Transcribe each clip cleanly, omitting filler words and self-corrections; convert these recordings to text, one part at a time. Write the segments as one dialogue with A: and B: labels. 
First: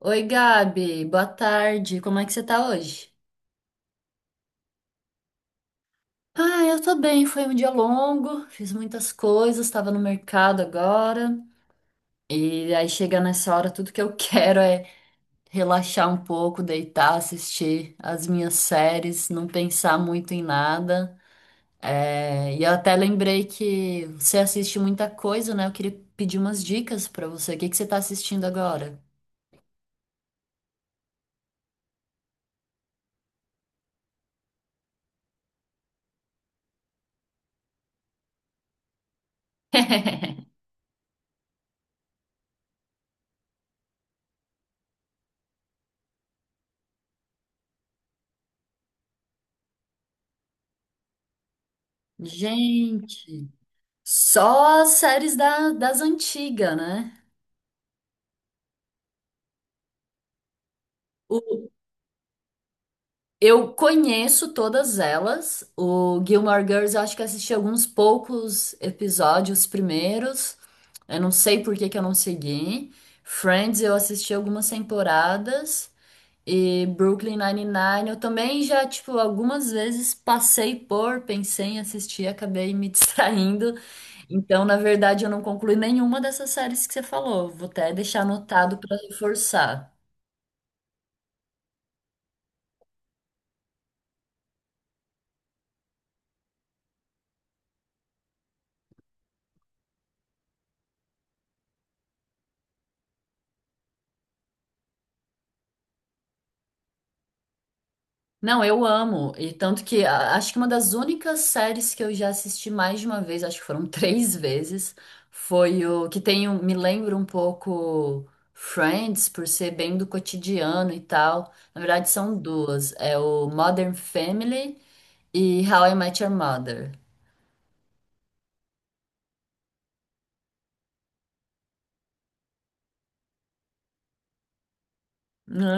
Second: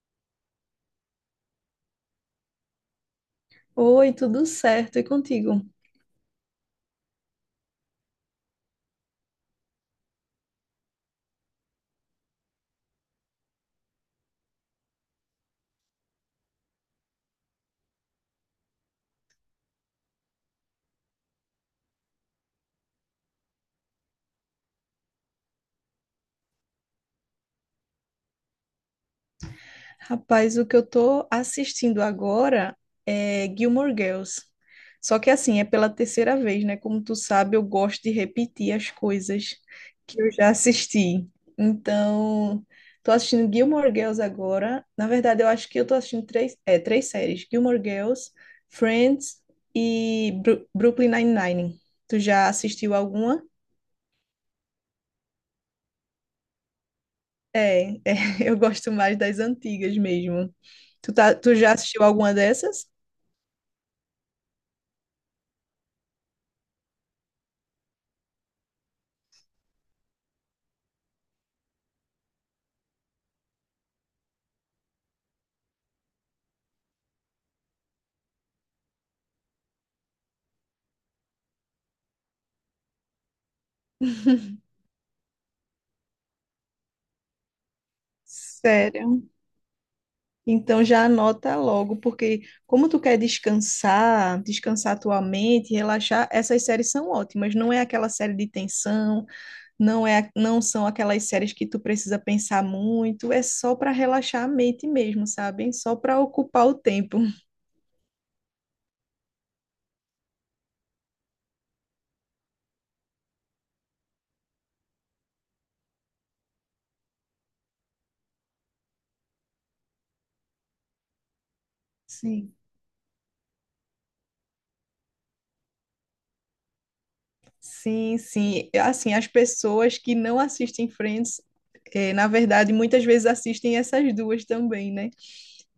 A: Oi, Gabi, boa tarde. Como é que você tá hoje?
B: Oi, tudo certo? E contigo?
A: Ah, eu tô bem. Foi um dia longo, fiz muitas coisas, tava no mercado agora. E aí chega nessa hora, tudo que eu quero é relaxar um pouco, deitar, assistir as minhas séries, não pensar muito em nada. É, e eu até lembrei que você assiste muita coisa, né? Eu queria pedir umas dicas pra você. O que que você tá assistindo agora?
B: Rapaz, o que eu tô assistindo agora é Gilmore Girls. Só que assim, é pela terceira vez, né? Como tu sabe, eu gosto de repetir as coisas que eu já assisti. Então, tô assistindo Gilmore Girls agora. Na verdade, eu acho que eu tô assistindo três, três séries: Gilmore Girls, Friends e Brooklyn Nine-Nine. Tu já assistiu alguma?
A: Gente. Só as séries da, das antigas, né?
B: É, é, eu gosto mais das antigas mesmo. Tu
A: O-
B: já assistiu alguma dessas?
A: eu conheço todas elas. O Gilmore Girls, eu acho que assisti alguns poucos episódios primeiros. Eu não sei por que que eu não segui. Friends, eu assisti algumas temporadas. E Brooklyn Nine-Nine, eu também já, tipo, algumas vezes passei por, pensei em assistir, acabei me distraindo. Então, na verdade, eu não concluí nenhuma dessas séries que você falou. Vou até deixar anotado para
B: Sério.
A: reforçar.
B: Então já anota logo, porque como tu quer descansar, descansar tua mente, relaxar, essas séries são ótimas. Não é aquela série de tensão, não são aquelas séries que tu precisa pensar muito, é só para relaxar a mente mesmo, sabe? Só para ocupar o tempo.
A: Não, eu amo. E tanto que acho que uma das únicas séries que eu já assisti mais de uma vez, acho que foram três vezes, foi o que tem, me lembra um pouco Friends, por ser bem do cotidiano e tal. Na verdade, são
B: Sim.
A: duas. É o Modern Family e How I Met Your Mother.
B: Sim, sim. É, assim, as pessoas que não assistem Friends, na verdade, muitas vezes assistem essas duas também, né?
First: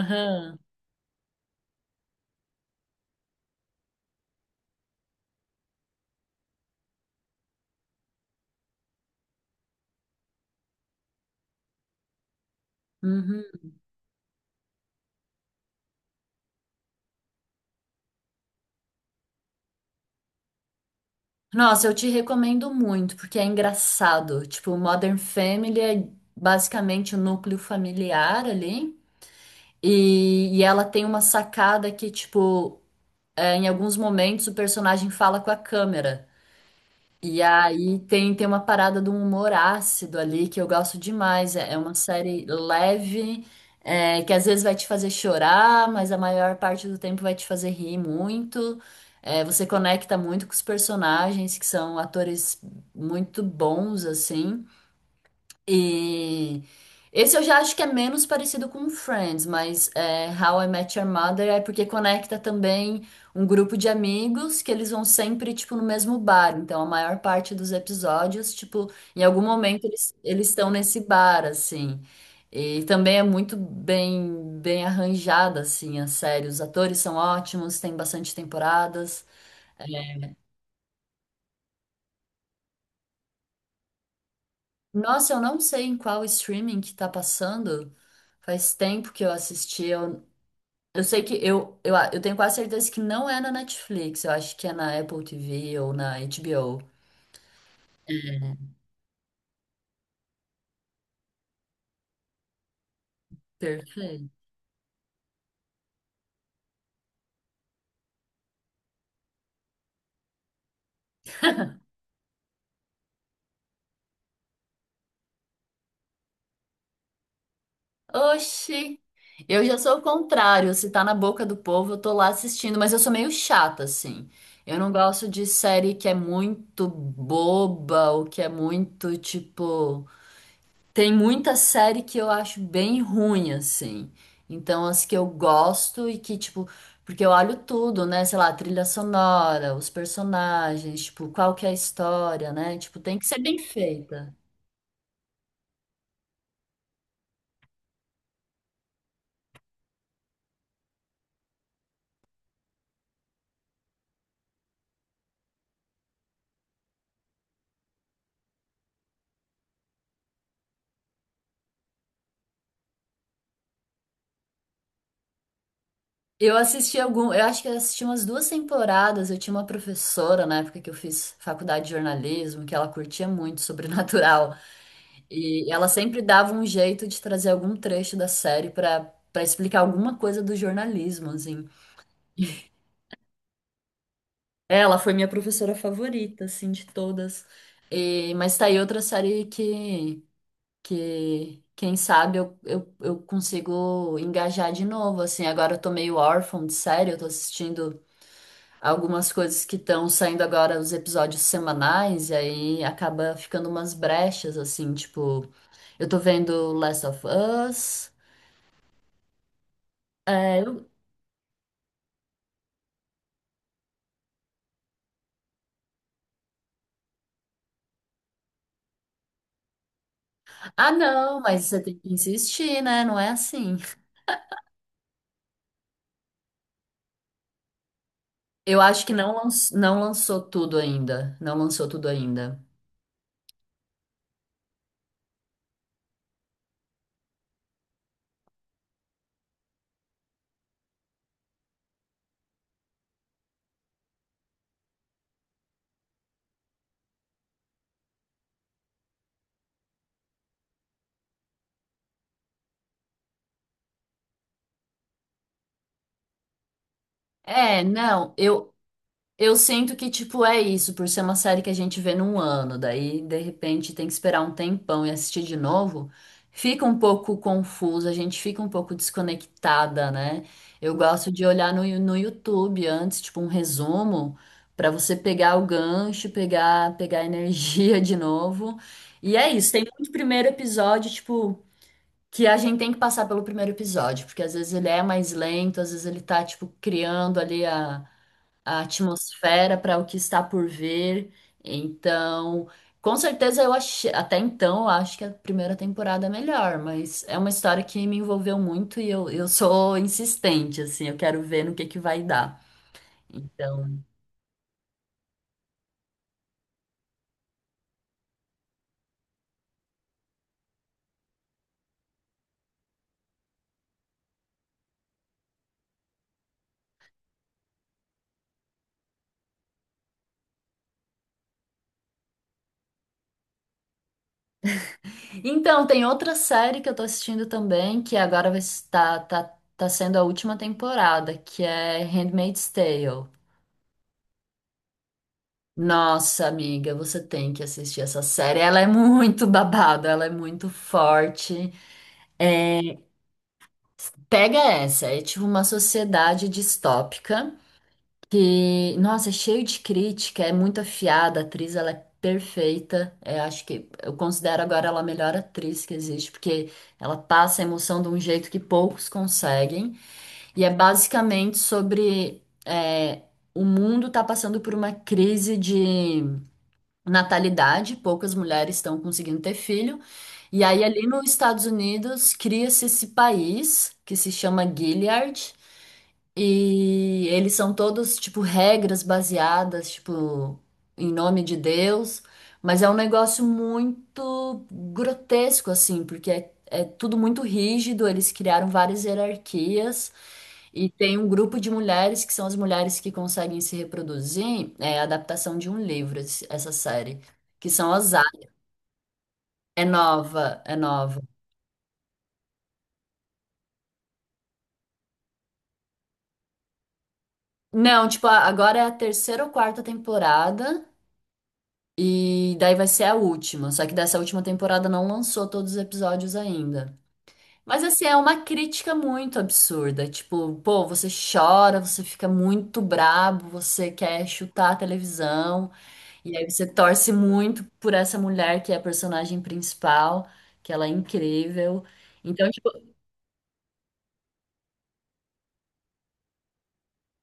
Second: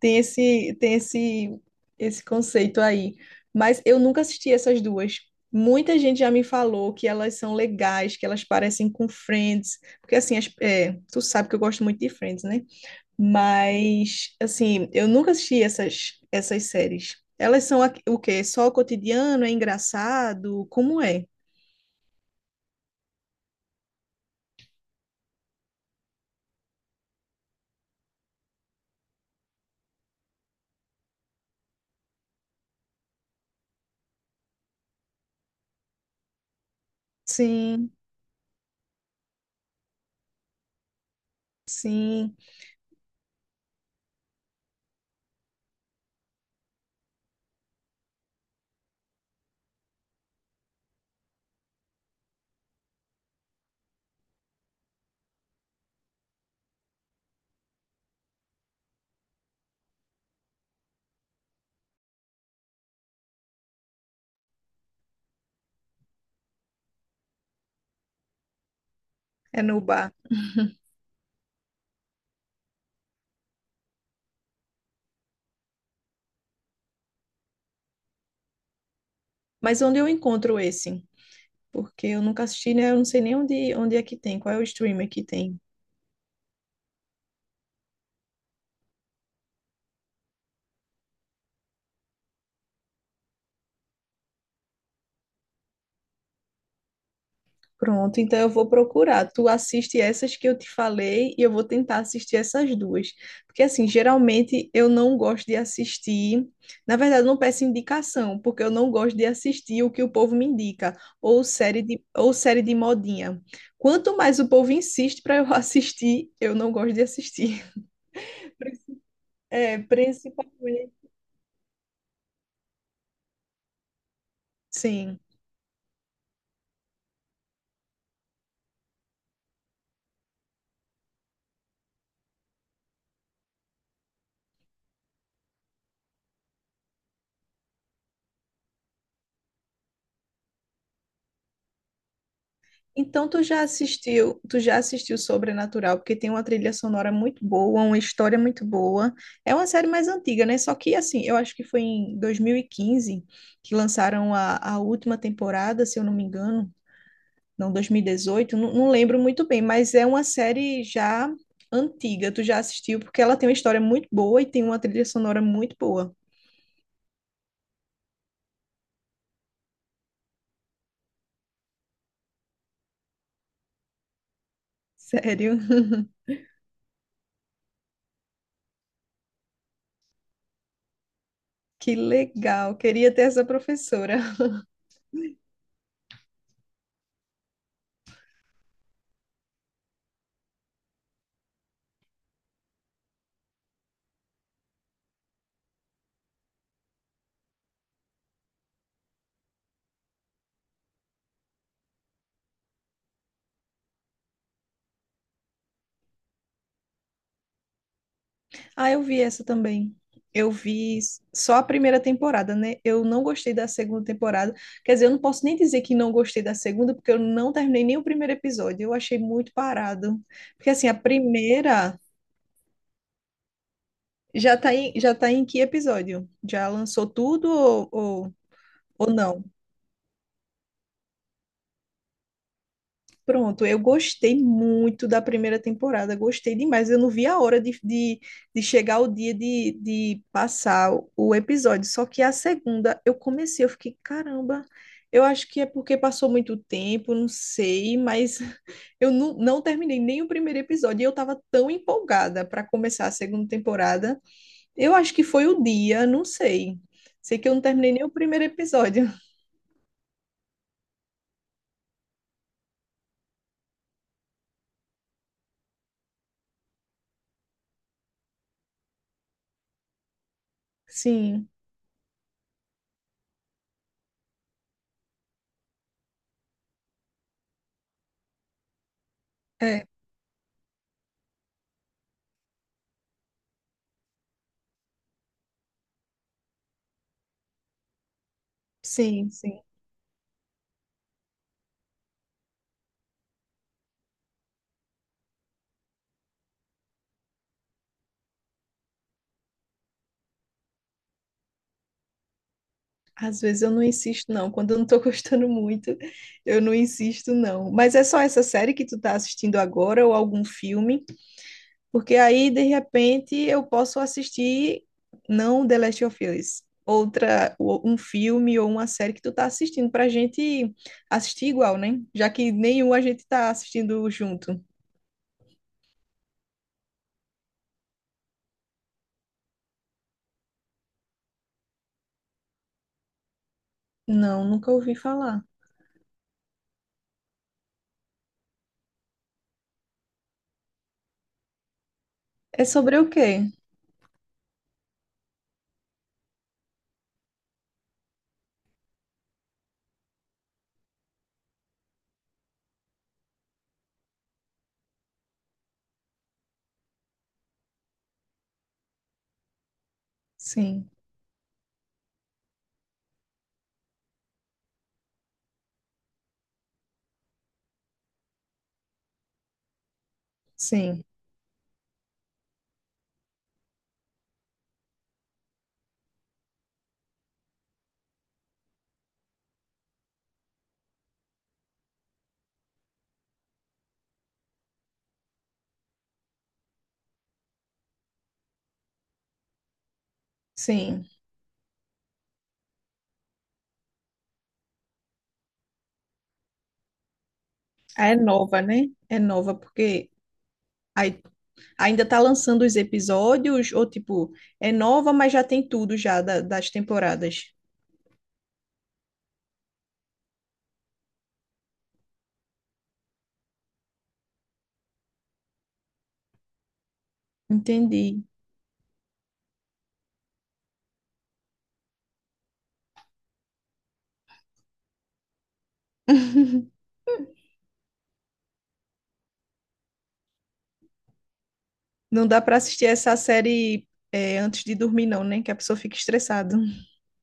B: Tem esse, tem esse, esse conceito aí. Mas eu nunca assisti essas duas. Muita gente já me falou que elas são legais, que elas parecem com Friends, porque assim, tu sabe que eu gosto muito de Friends, né?
A: Uhum.
B: Mas assim, eu nunca assisti essas séries. Elas são o quê? Só o cotidiano? É engraçado? Como é?
A: Nossa, eu te recomendo muito, porque é engraçado. Tipo, Modern Family é basicamente o núcleo familiar ali. E ela tem uma sacada que, tipo, é, em alguns momentos o personagem fala com a câmera. E
B: Sim.
A: aí tem, tem uma parada de um humor ácido ali que eu gosto demais. É, é uma
B: Sim,
A: série leve, é, que às vezes vai te fazer chorar, mas a maior parte do tempo vai te fazer rir muito. É, você conecta muito com os personagens, que são atores muito bons, assim. E esse eu já acho que é menos parecido com Friends, mas é, How I Met Your Mother é porque conecta também um grupo de amigos que eles vão sempre, tipo, no mesmo bar. Então, a maior parte dos episódios, tipo, em algum
B: é no
A: momento eles,
B: bar.
A: eles estão nesse bar, assim. E também é muito bem, bem arranjada, assim, a série. Os atores são ótimos, tem bastante temporadas.
B: Mas onde eu
A: É.
B: encontro esse? Porque eu nunca assisti, né? Eu não sei nem onde é que tem, qual é o streamer que
A: Nossa, eu não
B: tem.
A: sei em qual streaming que tá passando. Faz tempo que eu assisti, eu sei que eu, eu tenho quase certeza que não é na Netflix, eu acho que é na Apple TV ou na HBO.
B: Pronto, então eu vou procurar. Tu assiste essas que eu te falei e eu vou tentar assistir essas duas. Porque, assim,
A: Perfeito.
B: geralmente eu não gosto de assistir. Na verdade, eu não peço indicação, porque eu não gosto de assistir o que o povo me indica, ou série de modinha. Quanto mais o povo insiste para eu assistir, eu não gosto de assistir.
A: Oxi! Eu já
B: É,
A: sou o contrário, se
B: principalmente.
A: tá na boca do povo, eu tô lá assistindo, mas eu sou meio chata, assim. Eu não
B: Sim.
A: gosto de série que é muito boba ou que é muito, tipo. Tem muita série que eu acho bem ruim, assim. Então, as que eu gosto e que, tipo, porque eu olho tudo, né? Sei lá, a trilha sonora, os personagens, tipo, qual que é a história, né? Tipo, tem que
B: Então
A: ser bem feita.
B: tu já assistiu Sobrenatural, porque tem uma trilha sonora muito boa, uma história muito boa. É uma série mais antiga, né? Só que assim, eu acho que foi em 2015 que lançaram a última temporada, se eu não me engano, não, 2018, não, não lembro muito bem, mas é uma série já antiga. Tu já assistiu porque ela tem uma história muito boa e tem uma trilha sonora muito boa.
A: Eu assisti algum, eu acho que eu assisti umas duas temporadas. Eu tinha uma professora na época que eu fiz faculdade de jornalismo, que ela curtia muito sobrenatural.
B: Sério?
A: E ela sempre dava um jeito de trazer algum trecho da série para para explicar alguma coisa do jornalismo, assim.
B: Que legal. Queria ter essa professora.
A: Ela foi minha professora favorita, assim, de todas. Mas tá aí outra série que quem sabe, eu consigo engajar de novo, assim. Agora eu tô meio órfã de série, eu tô assistindo algumas coisas que estão saindo agora, os episódios semanais, e aí acaba ficando umas brechas, assim, tipo. Eu tô vendo Last of Us.
B: Ah, eu vi essa também. Eu
A: É,
B: vi só a primeira temporada, né? Eu não gostei da segunda temporada. Quer dizer, eu não posso nem dizer que não gostei da segunda, porque eu não terminei nem o primeiro episódio. Eu achei muito parado. Porque assim,
A: ah,
B: a
A: não, mas você tem
B: primeira
A: que insistir, né? Não é assim.
B: já tá em que episódio? Já lançou tudo
A: Eu acho
B: ou
A: que não,
B: não?
A: não lançou tudo ainda. Não lançou tudo ainda.
B: Pronto, eu gostei muito da primeira temporada, gostei demais. Eu não vi a hora de chegar o dia de passar o episódio. Só que a segunda eu comecei, eu fiquei, caramba, eu acho que é porque passou muito tempo, não sei, mas eu não, não terminei nem o primeiro episódio. E eu estava tão empolgada para começar a segunda temporada. Eu acho que foi o dia, não sei. Sei que eu não
A: É,
B: terminei nem o
A: não,
B: primeiro episódio.
A: eu sinto que, tipo, é isso, por ser uma série que a gente vê num ano, daí, de repente, tem que esperar um tempão e assistir de novo, fica um pouco confuso, a gente fica um pouco desconectada, né? Eu gosto de
B: Sim,
A: olhar no, no YouTube antes, tipo, um resumo, pra você pegar o gancho, pegar, pegar a energia de novo. E é isso, tem
B: é,
A: muito primeiro episódio, tipo. Que a gente tem que passar pelo primeiro episódio, porque às vezes ele é mais lento, às vezes ele tá, tipo, criando ali a
B: sim, sim.
A: atmosfera para o que está por vir. Então, com certeza eu achei, até então, eu acho que a primeira temporada é melhor, mas é uma história que me envolveu muito e eu sou insistente, assim, eu quero ver no que vai dar.
B: Às vezes eu não
A: Então,
B: insisto, não. Quando eu não tô gostando muito, eu não insisto, não. Mas é só essa série que tu tá assistindo agora ou algum filme? Porque aí, de repente, eu posso assistir, não The Last of Us, outra, ou um filme ou uma série que tu tá assistindo pra gente assistir igual, né? Já que nenhum a gente tá assistindo junto.
A: então, tem outra série que eu tô assistindo também, que agora vai estar, tá, tá sendo a última temporada, que é Handmaid's Tale.
B: Não, nunca ouvi falar.
A: Nossa, amiga, você tem que assistir essa série. Ela é muito babada, ela é muito forte.
B: É sobre o quê?
A: Pega essa, é tipo uma sociedade distópica que, nossa, é cheio de crítica, é muito afiada, a atriz ela é perfeita. Eu acho que eu considero agora ela a melhor atriz que existe, porque ela passa a emoção de um jeito que poucos conseguem. E é
B: Sim,
A: basicamente sobre é, o mundo tá passando por uma crise de natalidade, poucas mulheres estão conseguindo ter filho. E aí,
B: sim,
A: ali nos Estados Unidos, cria-se esse país que se chama Gilead. E eles são todos, tipo, regras baseadas, tipo, em nome de Deus, mas é um negócio muito grotesco, assim, porque é, é tudo muito rígido, eles criaram várias hierarquias, e
B: sim.
A: tem um grupo de mulheres que são as mulheres que conseguem se reproduzir, é a adaptação de um livro, essa série, que são
B: Ah,
A: as
B: é
A: A.
B: nova, né? É nova,
A: É
B: porque.
A: nova, é nova.
B: Aí ainda tá lançando os episódios, ou tipo, é nova, mas já tem tudo já das temporadas.
A: Não, tipo, agora é a terceira ou quarta temporada. E daí vai ser a última. Só que dessa última temporada não lançou todos os episódios ainda. Mas assim, é
B: Entendi.
A: uma crítica muito absurda. Tipo, pô, você chora, você fica muito brabo, você quer chutar a televisão, e aí você torce muito por essa mulher que é a personagem principal, que ela é incrível.
B: Não dá
A: Então,
B: pra
A: tipo,
B: assistir essa série, antes de dormir, não, né? Que a pessoa fica estressada.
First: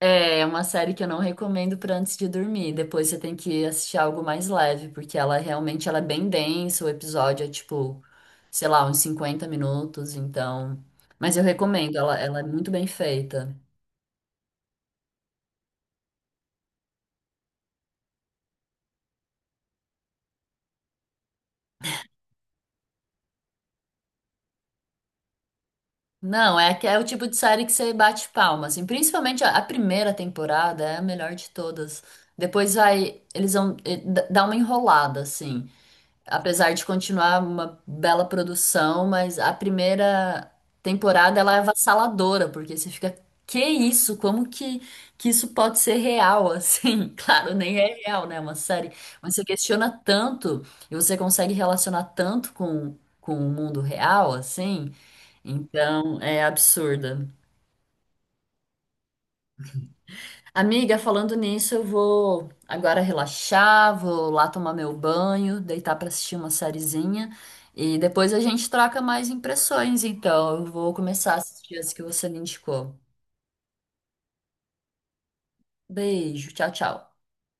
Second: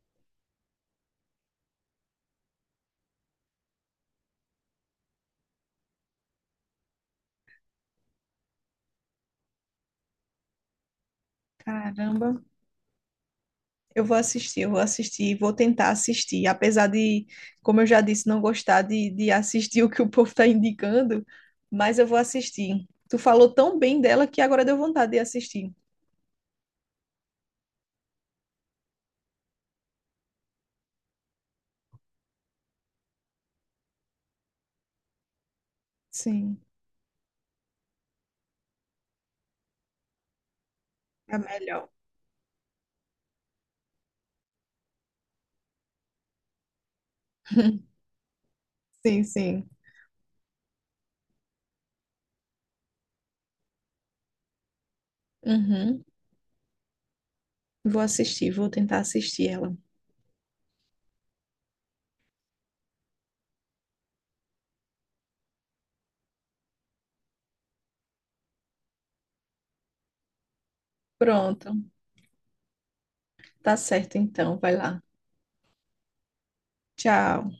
A: é, é uma série que eu não recomendo para antes de dormir. Depois você tem que assistir algo mais leve, porque ela realmente ela é bem densa, o episódio é tipo, sei lá, uns 50 minutos, então. Mas eu recomendo, ela é
B: Caramba.
A: muito bem feita.
B: Eu vou assistir, vou tentar assistir. Apesar de, como eu já disse, não gostar de assistir o que o povo tá indicando, mas eu vou assistir. Tu falou tão bem dela que agora deu vontade de assistir.
A: Não, é, é o tipo de série que você bate palma, assim. Principalmente a primeira temporada é a melhor de todas. Depois vai, eles vão dar uma enrolada, assim.
B: Sim,
A: Apesar de continuar uma bela produção, mas a primeira
B: é
A: temporada ela é
B: melhor.
A: avassaladora, porque você fica, que isso? Como que isso pode ser real assim? Claro, nem é real, né? É uma série,
B: Sim,
A: mas você
B: sim.
A: questiona tanto e você consegue relacionar tanto com o mundo real assim.
B: Uhum.
A: Então, é absurda.
B: Vou assistir, vou tentar assistir ela.
A: Amiga, falando nisso, eu vou agora relaxar, vou lá tomar meu banho, deitar pra assistir uma sériezinha e depois a gente troca mais impressões. Então, eu vou começar a
B: Pronto,
A: assistir as que você me indicou.
B: tá certo então, vai lá.
A: Beijo, tchau, tchau.
B: Tchau.